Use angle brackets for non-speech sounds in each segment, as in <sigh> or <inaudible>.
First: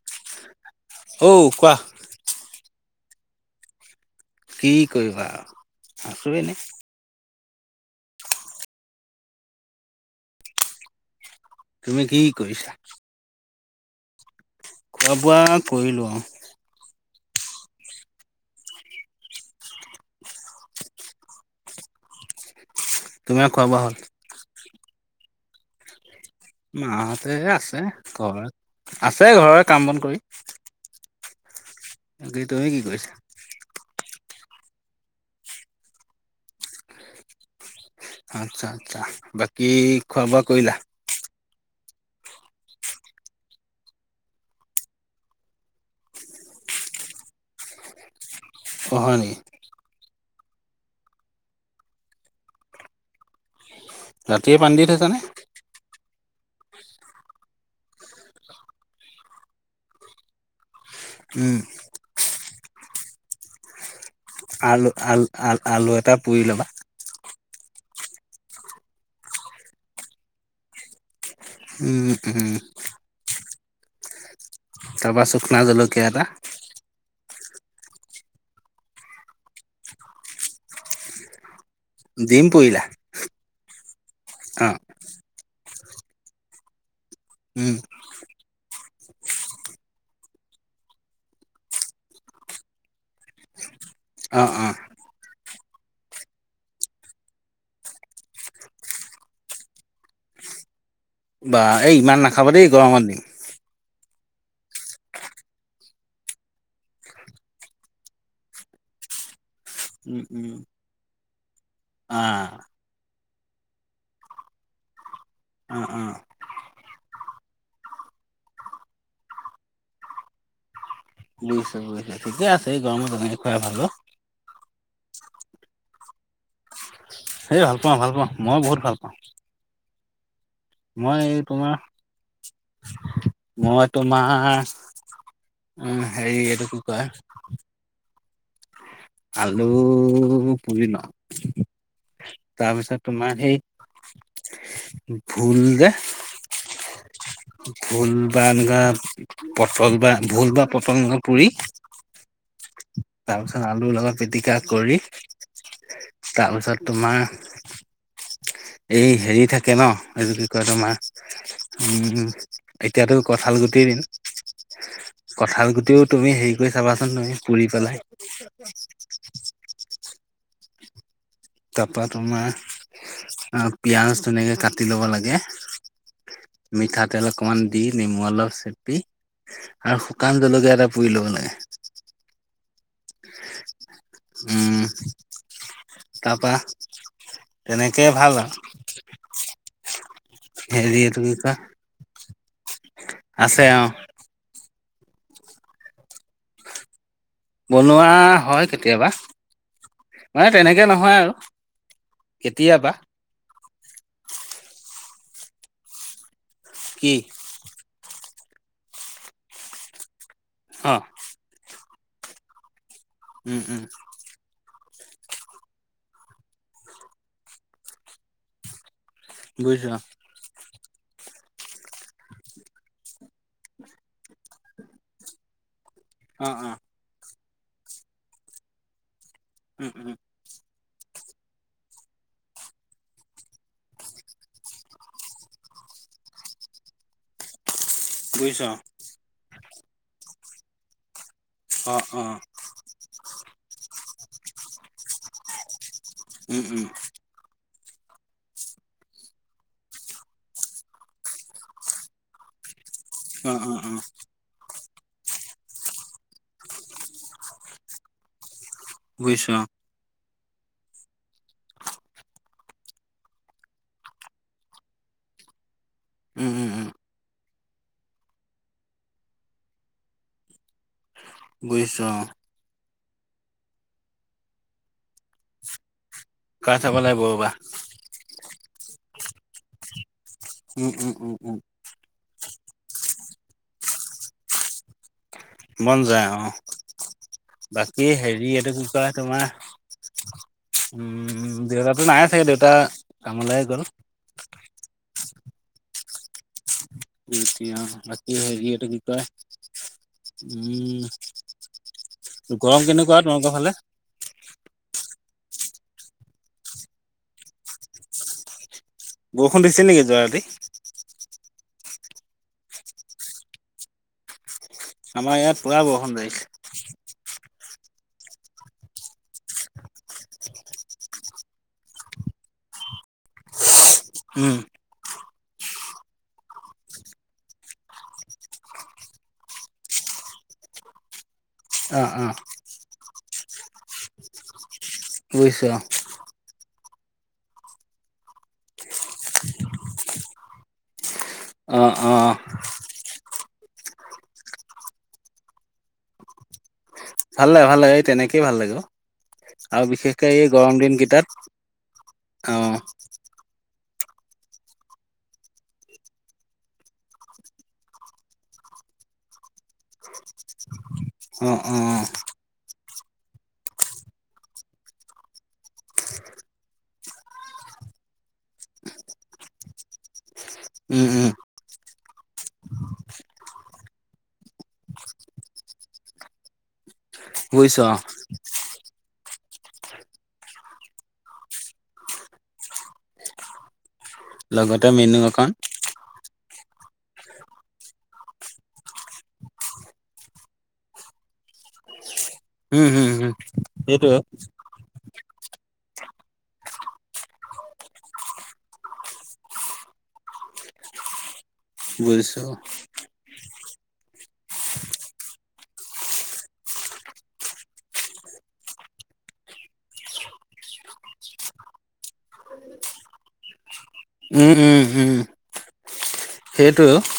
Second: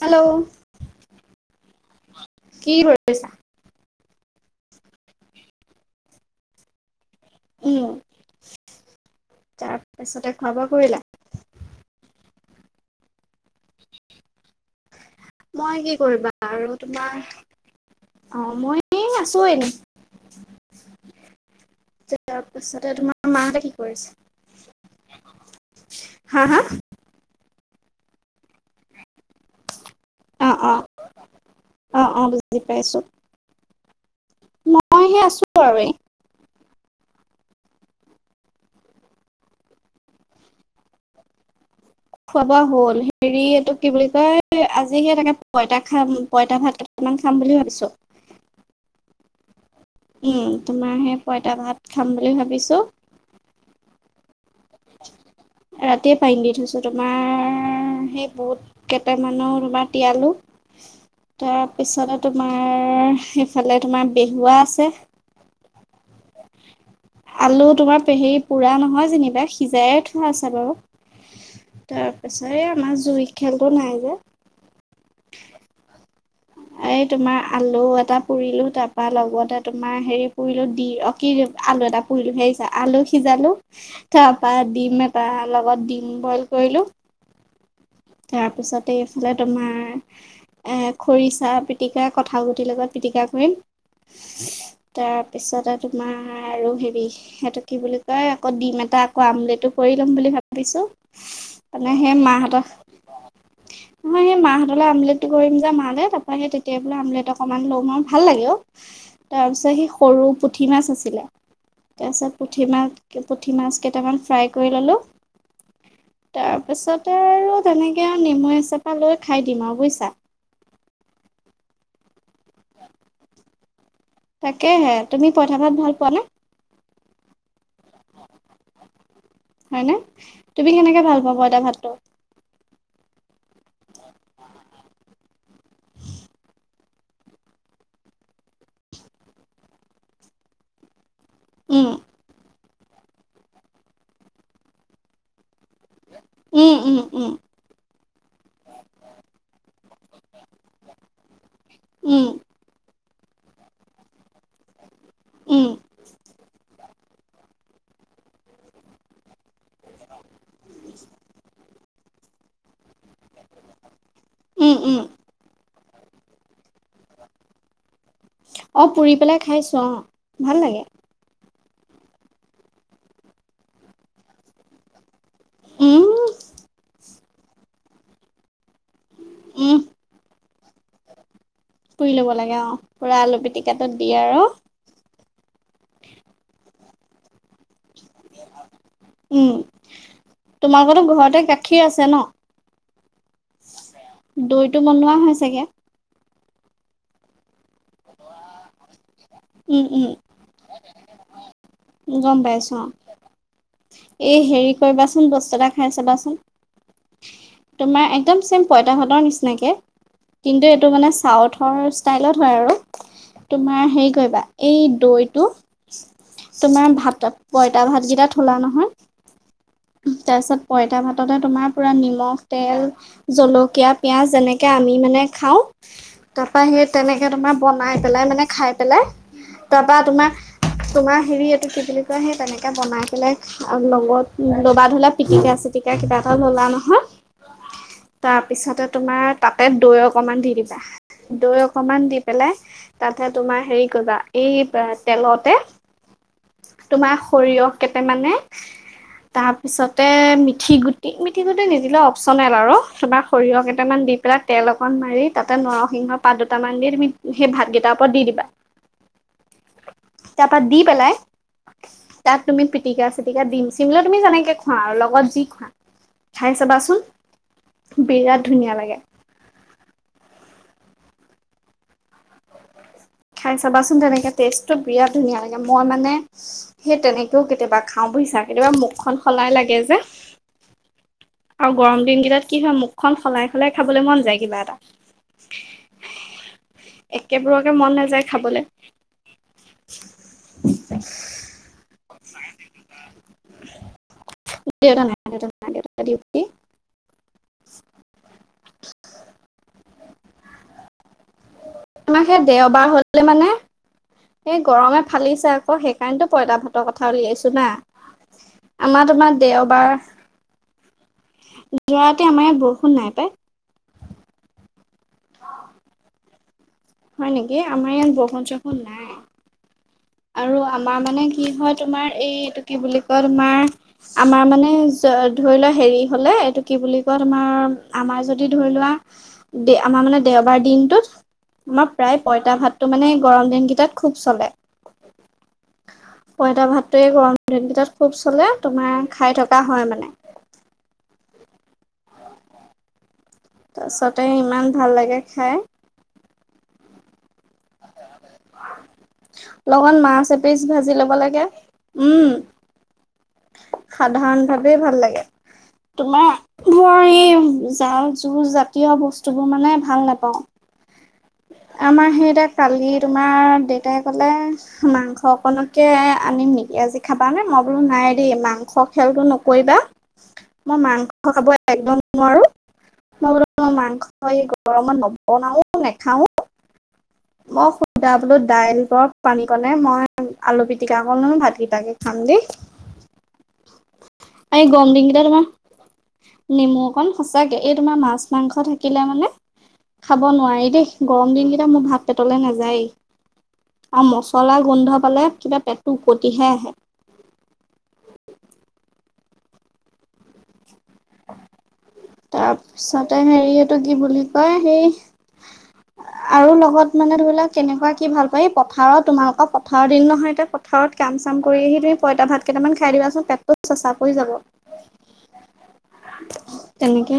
Hello! অও কোৱা? কি কৰি আছা? কি কৰিবা আৰু! আছোঁ এনেই। উম, তাৰপিছতে খোৱা-বোৱা কৰিলা? তুমি কি কৰিছা? যুঃ। মই কি কৰিবা আৰু তোমাৰ, অঁ, মই এই আছোঁ এনেই। তাৰপিছতে তোমাৰ মাহঁতে খোৱা কি বোৱা হ'ল? কৰিছে? হাঁ, হাঁ? মাহঁতে হে আছে ঘৰত, আছে ঘৰৰে কাম-বন কৰি। অ, অঁ অঁ, বাকী বুজি তুমি কি পাইছোঁ। কৰিছা? মইহে আছোঁ আৰু এই আচ্ছা, আচ্ছা। বাকী খোৱা-বোৱা কৰিলা? খোৱা-বোৱা হ'ল। হেৰি এইটোক কি বুলি কয়? আজি হে তাকে পইতা খা পইতা ভাত কেইটামান খাম বুলি ভাবিছোঁ। অঁ, হয় নেকি? উম' তোমাৰ হে পইতা ভাত খাম বুলি ভাবিছো। ৰাতিয়ে পানী দি থৈছানে? ৰাতিয়ে পানী দি থৈছো তোমাৰ সেই বহুত- কেইটামানৰ বা তিয়ালো। উম তাৰপিছতে তোমাৰ সেইফালে তোমাৰ- বেহুৱা আছে। আলু আল আল আলু এটা পুৰি ল'বা। আলু তোমাৰ পেহি পোৰা নহয় যেনিবা সিজায়ে থোৱা আছে বাৰু। উম তাৰ পিছত উম এই আমাৰ জুই খেলতো নাই যে। তাপা চুকনা জলকীয়া এটা। এই তোমাৰ আলু এটা পুৰিলো, তাপা লগতে তোমাৰ হেৰি পুৰিলো, দি অ'- কি আলু এটা পুৰিলো ডিম ভাবিছা, পুৰিলা আলু সিজালো তাপা অ দিম এট- তাৰ লগত ডিম বইল কৰিলোঁ। উম' তাৰপিছতে এইফালে তোমাৰ- এঁ খৰিচা, পিটিকা, কঁঠাল গুটিৰ লগত পিটিকা কৰিম। অ অ তাৰপিছতে তোমাৰ আৰু হেৰি- সেটো কি বুলি কয় আকৌ ডিম এটা আকৌ আমলেটো কৰি ল'ম বুলি ভাবি- ভাবিছো, বা মানে এই সেই ইমান নাখাবা দেই মাহঁত- গৰমত দিম নহয় সেই মাহতলে আমলেটটো কৰিম যে মালে তাপা সেই তেতিয়াই বোলো আমলেট অকমান লম আৰু ভাল লাগে অও। তাৰ পিছত সেই উম সৰু উম পুঠি মাছ আছিলে। আ তাপিছত পুঠি মাছ পুঠি মাছ কেইটামান ফ্ৰাই কৰি ললো। অ অ তাৰপাছতে আৰু তেনেকে আৰু নেমু এচপা লৈ খাই দিম আৰু বুইছা। বুজিছো বুজিছোঁ ঠিকে আছে এই গৰমত তেনেকে খুৱাই ভাল অও। তাকেহে, তুমি পইঠা ভাত ভাল পোৱা নে? এ ভাল পাওঁ ভাল পাওঁ, মই বহুত ভাল পাওঁ। হয়নে? তুমি কেনেকে ভাল মই পোৱা এই পইতা ভাতটো তোমাৰ- মই তোমাৰ উম হেৰি এইটো কি কয়? আলু পুৰি লওঁ। উম' তাৰপিছত তোমাৰ সেই ভুল যে- উম উম উম' ভোল বা এনেকুৱা পটল বা ভোল বা পটল এনেকুৱা পুৰি- উম তাৰপিছত আলুৰ লগত পিটিকা কৰি- উম তাৰপিছত তোমাৰ এই হেৰি থাকে- কে ন এইযোৰ কি কয় তোমাৰ উম এতিয়াতো কঠাল গুটিৰ দিন- উম উম' কঁঠাল গুটিও তুমি হেৰি কৰি চাবাচোন তুমি পুৰি পেলাই। অঁ পুৰি পেলাই খাইছো অঁ ভাল লাগে। তাপা তোমাৰ অঁ পিয়াজ ধুনীয়াকে কাটি ল'ব লাগে। উম মিঠাতেল অকমান দি নেমু অলপ চেপি উম আৰু- শুকান জলকীয়া এটা পুৰি ল'ব লাগে। পুৰি ল'ব লাগে অঁ পূৰা আলু পিটিকাটোত দিয়ে আৰু- তাপা তেনেকেই ভাল আৰু। উম' হেৰি তোমালোকতো এইটো কি ঘৰতে কয় গাখীৰ আছে ন। আছে অ', দৈতটো বনোৱা হয় চাগে। বনোৱা হয় কেতিয়াবা। উম উম মানে তেনেকে নহয় আৰু গম পাইছো অ কেতিয়াবা। এই হেৰি কৰিবাচোন বস্তু এটা খাই চাবাচোন। কি। তোমাৰ একদম চেম পঁইতা ভাতৰ নিচিনাকে কিন্তু এইটো অ', মানে চাউথৰ। টায়লত হয় আৰু উম, উম, তোমাৰ হেৰি কৰিব এই দৈ টো। তোমাৰ ভাত পইতা ভাতকেইটা থলা নহয়। বুজিছা। তাৰপিছত পইতা ভাততে তোমাৰ পূৰা নিমখ তেল। জলকীয়া পিয়াজ যেনেকে আমি মানে খাওঁ। অ', তাপা‌ অ', হেই তেনেকে তোমাৰ বনাই পেলাই মানে খাই পেলাই উম, তাৰপা উম, তোমাৰ। তোমাৰ হেৰি এইটো কি বুলি কয় সেই তেনেকে বনাই পেলাই। আৰু লগত লবা ধলা পিটিকা চিতিকা কিবা এটা ললা নহয়। তাৰ বুজিছো পিছতে তোমাৰ তাতে দৈ অকমান দি দিবা দৈ অ', অকমান অ', দি অ', পেলাই। তাতে তোমাৰ হেৰি কৰিবা এই তেলতে উম, উম, তোমাৰ সৰিয়হ। কেটে মানে। তাৰপিছতে মিঠি গুটি মিথি গুটি নিদিলে অপচনেল আৰু। বা অ', সৰিয়হ অ', কেইটামান অ', দি পেলাই। তেল অকণ মাৰি তাতে নৰসিংহৰ পাত দুটামান দি তুমি সেই ভাতকেইটাৰ ওপৰত দি দিবা। বুজিছ। তাৰপা দি পেলাই। তাত তুমি পিটিকা চিটিকা দিম চিম লৈ তুমি যেনেকে খোৱা আৰু লগত যি খোৱা। উম, খাই উম, উম, চাবাচোন বিৰাট ধুনীয়া লাগে। বুজিছোঁ অ। খাই চাবাচোন তেনেকৈ টেষ্টটো বিৰাট ধুনীয়া লাগে মই মানে কাঠ চাব সেই লাগিব তেনেকৈও ৰ'বা, কেতিয়াবা। খাওঁ বুজিছা কেতিয়াবা মুখখন সলাই লাগে যে। উম উম উম উম। আৰু গৰম দিন কেইটাত কি হয় মুখখন সলাই সলাই খাবলৈ মন যায় কিবা এটা। মন যায় অ একেবোৰকে মন বাকী নাযায় হেৰি খাবলৈ এইটো কি। বা তোমাৰ উম দেউতাটো নাই চাগে দেউতা। কামলে গল। দেউতা নাই দেউতা নাই দেউতা নাই ডিউটি। ডিউটি অ বাকী হেৰি এটো কি কয় উম। আমাৰ সেই গৰম দেওবাৰ কেনেকুৱা হলে মানে তোমালোকে ফালে। এই গৰমে ফালিছে আকৌ সেইকাৰণেত পইতা ভাতৰ কথা উলিয়াইছো না। আমাৰ তোমাৰ বৰষুণ দিছিল দেওবাৰ নেকি যোৱা ৰাতি? এতিয়াতে আমাৰ ইয়াত বৰষুণ নাই পায়। আমাৰ ইয়াত পুৰা বৰষুণ আহিছে। হয় নেকি আমাৰ ইয়াৰ বৰষুণ সৰখুন নাই। আৰু আমাৰ মানে কি হয় তোমাৰ এই এইটো কি বুলি কয় তোমাৰ আমাৰ উম, মানে। ধৰি লোৱা হেৰি হলে এইটো কি বুলি কয় তোমাৰ আমাৰ যদি ধৰি লোৱা। দে আমাৰ মানে দেওবাৰ দিনটোত। আমাৰ অ', প্ৰায় অ', পইতা ভাতটো মানে গৰম দিন কেইটাত খুব চলে বুজিছো অ। পঁইতা ভাতটোৱে গৰম দিনকেইটাত খুব চলে তোমাৰ খাই থকা হয় মানে। অ অ। অহ। তাৰপিছতে ইমান ভাল লাগে খায়। <inaudible> ভাল লাগে ভাল লাগে এই তেনেকেই ভাল লাগে আৰু লগত বিশেষকে মাছ এই এপিচ গৰম ভাজি দিন ল'ব কেইটাত। লাগে। উম অ। সাধাৰণ ভাৱেই ভাল লাগে। তোমাৰ মোৰ এই জাল জু জাতীয় বস্তুবোৰ মানে ভাল নাপাওঁ। অ', অ', আমাৰ সেইতিয়া কালি তোমাৰ দেউতাই ক'লে মাংস অকনকে আনিম নেকি আজি খাবা নে? মই বোলো নাই দেই মাংস খেলো ন কৰিবা, মই উম, উম, মাংস খাব একদম নোৱাৰোঁ। ম‌ই বুলো তোৰ মাংস এই গৰমত নবনাওঁ নেখাওঁ। বুজিছো অ, মই <inaudible> ল দাইল ব পানী ক‌‌ণে মই আলু পিটিকাকণো ভাতকিটাকে খাম দেই। এই লগতে গৰম মেনু দিনকিটা তোমাৰ‌ অকণ নেমু অকণ সচাকে, এই তোমাৰ মাছ - মাংস থাকিলে মানে খাব নোৱাৰি দেই, গৰম দিনকেইটা মোৰ ভাত পেটলে নাযায়েই উম, উম, উম, আৰু সেইটোৱে মচলা গোন্ধ পালে কিবা পেটটো ওপতিহে আহে। বুজিছো তাৰপিছতে হেৰি এইটো কি বুলি কয় সেই আৰু লগত মানে ধৰি লোৱা কেনেকুৱা কি ভাল পায়? পথাৰত তোমালোকৰ পথাৰৰ দিন নহয় এতিয়া প ঘৰত কাম - চাম কৰি আহি তুমি পইতা ভাত কেইটামান খাই দিবাচোন পেটটো চেচা উম উম উম। তেনেকে।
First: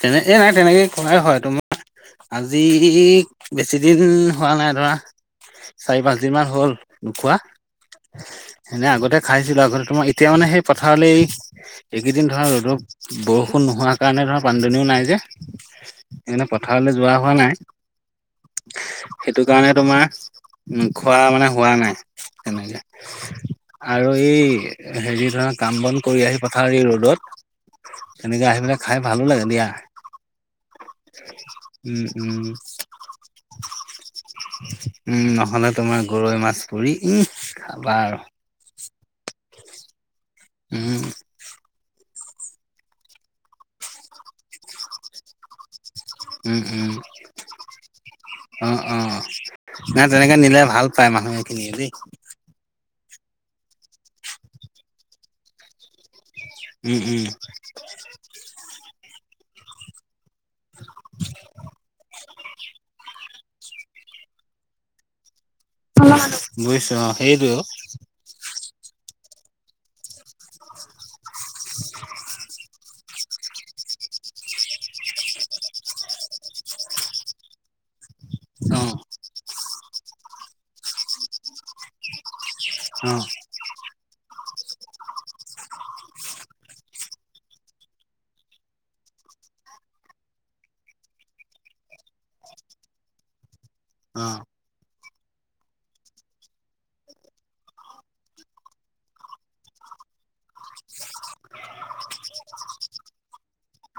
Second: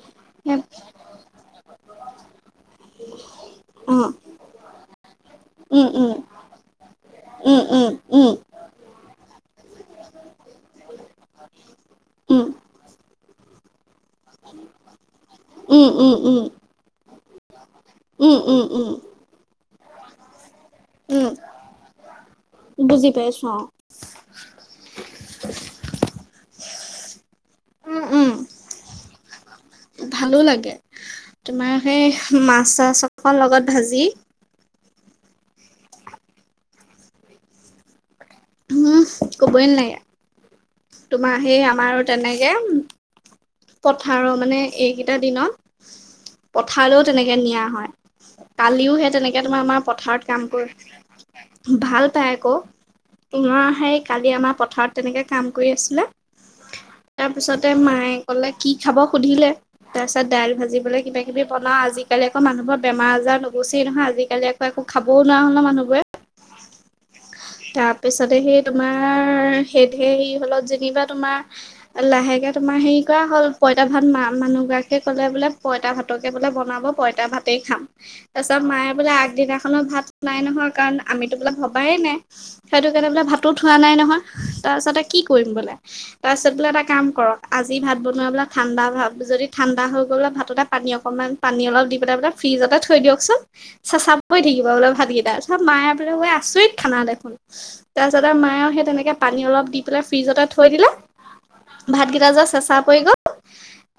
তেনেকে নাই সেই তেনেকে কৰাই হয় তোমাৰ আজি বেছি অ দিন হোৱা নাই ধৰা উম চাৰি - উম পাঁচ দিন মান হ'ল নোখোৱা উম, উম, উম, এনে আগতে খাইছিলো আগতে তোমাৰ এতিয়া মানে সেই পথাৰলৈ এইকেইদিন ধৰা উম, ৰ'দত বৰষুণ নোহোৱা কাৰণে ধৰা পানীদুনিও নাই যে উম, উম, উম, সেইকাৰণে পথাৰলৈ যোৱা হোৱা নাই উম, উম, উম, সেইটো কাৰণে তোমাৰ উম খোৱা মানে হোৱা নাই তেনেকে। বুজি পাইছো অ, আৰু এই হেৰি ধৰা, কাম - বন কৰি আহি পথাৰ এই ৰ'দত উম, উম, তেনেকা আহি পেলাই খাই ভালো লাগে দিয়া। ভালো লাগে, তোমাৰ উম সেই উম মাছ - চাছ অকল লগত ভাজি উম নহ'লে তোমাৰ গৰৈ মাছ পুৰি উমহ খাবা আৰু। উমহ কবই নালাগে, উম তোমাৰ সেই আমাৰ তেনেকে পথাৰত মানে এইকেইটা দিনত উম উম পথাৰলৈও তেনেকে নিয়া হয়। অ কালিও অ হে অ তেনেকে তোমাৰ আমাৰ নাই পথাৰত তেনেকে কাম নিলে কৰ, ভাল পায় মানুহ এইখিনিয়ে দেই ভাল পাই আকৌ। পুনৰ আহে কালি আমাৰ পথাৰত তেনেকে কাম কৰি আছিলে। উম উম তাৰপিছতে মায়ে কলে কি খাব সুধিলে। তাৰ পিছত দাইল ভাজিবলৈ কিবা কিবি বনাও, আজিকালি আকৌ মানুহবোৰৰ বেমাৰ - আজাৰ নু বুচি নহয় আজিকালি আকৌ একো খাবও নোৱাৰা হ'ল ন মানুহবোৰে। বুজিছো অ সেইটো। তাৰপিছতে সেই তোমাৰ সেধেই হ'লত যেনিবা তোমাৰ উহ এ লাহেকে তোমাৰ সেই কৰা হ'ল পইতা ভাত মা মানুহগৰাকীয়ে ক'লে বোলে পইতা ভাতকে বোলে বনাব পইতা ভাতেই খাম। তাৰ পিছত অ মায়ে বোলে আগদিনাখনৰ ভাত নাই নহয় কাৰণ আমিতো বোলে ভবাই নাই। সেইটো কাৰণে অ বোলে ভাতো থোৱা নাই নহয় তাৰপাছতে কি কৰিম বোলে। তাৰপিছত বোলে এটা কাম কৰক আজি ভাত বনোৱা বোলে ঠাণ্ডা ভাৱ যদি ঠাণ্ডা হৈ গল বোলে ভাততে পানী অকণমান। পানী অলপ দি পেলাই বোলে ফ্ৰিজতে থৈ দিয়কচোন। চেঁচা অ অ পৰি থাকিব বোলে ভাতকেইটা তাছত মায়ে বোলে অআই আছৰিত খানা দেখোন। তাৰপিছ‌তে আৰু মায়েও সেই তেনেকে পানী অলপ দি পেলাই ফ্ৰিজতে থৈ দিলে। ভাতকেইটা যে চেচা পৰি গল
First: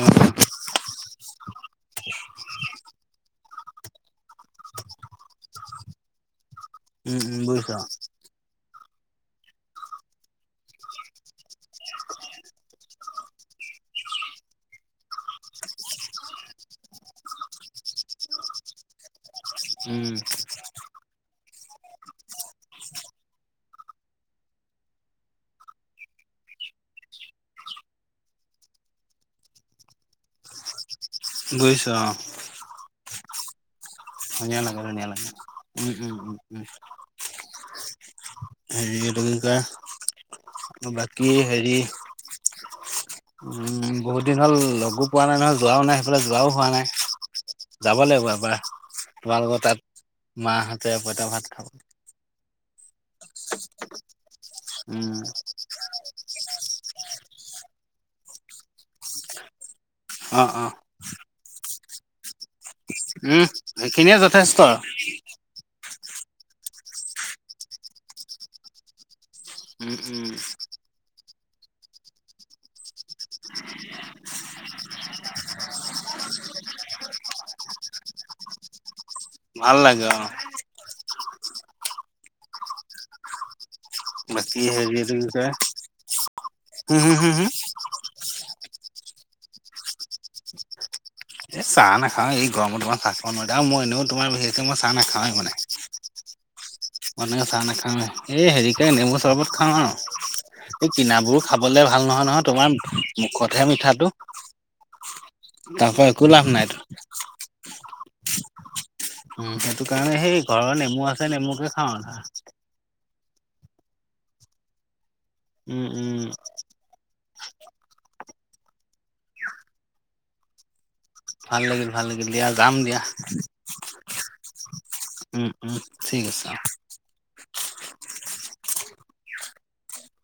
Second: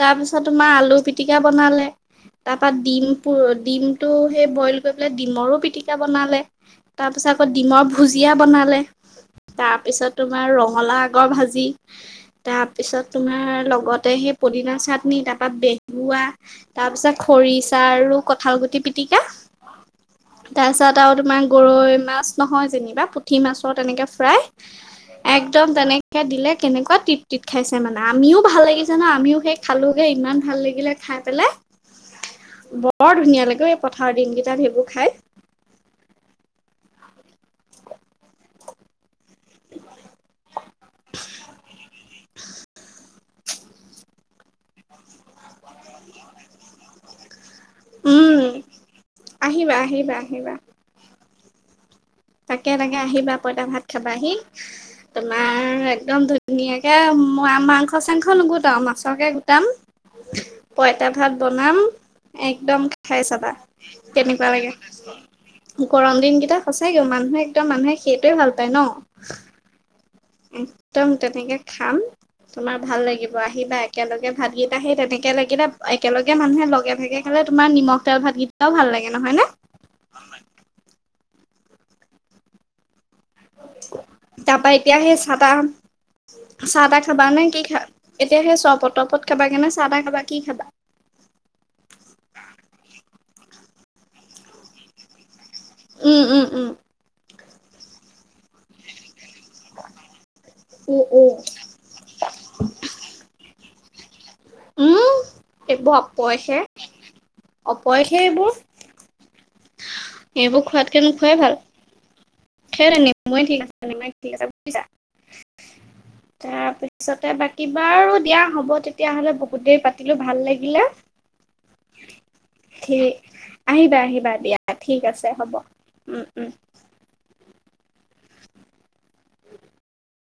তাৰ পিছত তোমাৰ আলু পিটিকা বনালে। তাৰপা ডিম পু ডিমটো সেই বইল কৰি পেলাই ডিমৰো পিটিকা বনালে। তাৰ উম পিছত উম আকৌ বুজিছো অ ডিমৰ ভুজিয়া বনালে। তাৰ পিছত তোমাৰ ৰঙালাউ আগৰ ভাজি। তাৰ পিছত তোমাৰ লগতে সেই পুদিনা চাটনি তাৰপা বেহুৱা। তাৰ পিছত খৰিচা আৰু কঁঠাল গুটি পিটিকা। উম তাৰপিছত আৰু তোমাৰ গৰৈ মাছ নহয় যেনিবা পুঠি মাছৰ তেনেকে ফ্ৰাই একদম তেনেকে দিলে কেনেকুৱা টিপটিত খাইছে মানে আমিও ভাল লাগিছে ন আমিও সেই খালো হেই ইমান ভাল লাগিলে খাই পেলাই বুইছো অ বৰ ধুনীয়া লাগে এই পথাৰৰ দিন ধুনীয়া কেইটাত লাগে সেইবোৰ ধুনীয়া খাই লাগে উম উম উম উম হেৰি এইটো কি কয় বাকী হেৰি উম বহুত দিন হ'ল লগো পোৱা নাই নহয় যোৱাও নাই সেইফালে যোৱাও হোৱা নাই যাব লাগিব উম এবাৰ তোমালোকৰ আহিবা তাত আহিবা আহিবা মাহঁতে পঁইতা ভাত খাব তাকে তাকে আহিবা পইতা ভাত খাবাহি। উম তোমাৰ একদম ধুনীয়াকে মই মাংস চাংস নোগোটাও আৰু মাছকে গোটাম। অ' অ'। তা ভাত বনাম একদম খাই উম চাবা সেইখিনিয়ে কেনেকুৱা যথেষ্ট লাগে। গৰম দিনকেইটা সঁচাই কে মানুহে একদম মানুহে সেইটোৱে ভাল পায় ন। উম উম একদম তেনেকে খাম। তোমাৰ ভাল লাগিব আহিবা একেলগে ভাতগেইটা সেই তেনেকে লাগিলে একেলগে মানুহে লগে ভাগে। হ'লে তোমাৰ নিমখ তেল ভাতকেইটাও ভাল লাগে নহয়নে। ভাল লাগে অ বাকী তাৰপা এতিয়া হেৰি এইটো হেই কি চাহ কয় তাহ চাহ তাহ হম হম হম খাবা হম নে কি খা এতিয়া সেই চবত তবত খাবাগে নে চাহ তাহ খাবা কি খাবা এ চাহ নাখাও এই গৰমত ধৰা ভাত খাব নাৱাই আৰু মই এনেও তোমাৰ বিশেষকে মই চাহ নাখাওে মানে উম উম উম মানে চাহ নাখাওৱে এই হেৰিকে নেমু চৰবত খাওঁ আৰু এই উম উম। কিনাবোৰ খা বলে ভাল নহয় নহয় তোমাৰ মুখতহে মিঠাটো উম এইবোৰ তাৰপৰা একো লাভ অপয়হে নাইতো অপয়হে এইবোৰ উম সেইটো কাৰণে সেই এইবোৰ ঘৰৰ খোৱাতকে নেমু আছে নোখোৱাই ভাল। নেমুকে খাও এটা সেইটোৱে নেমুৱে ঠিক আছে নেমুৱে ঠিক আছে বুজিছা উম উম তাৰ পিছতে বাকী বাৰু দিয়া হ'ব তেতিয়া হ'লে বহুত দেৰি পাতিলো ভাল লাগিলে ভাল লাগিল ভাল লাগিল দিয়া যাম দিয়া ঠিক আহিবা আহিবা দিয়া ঠিক আছে উম হ'ব উম ঠিক উম উম আছে উম।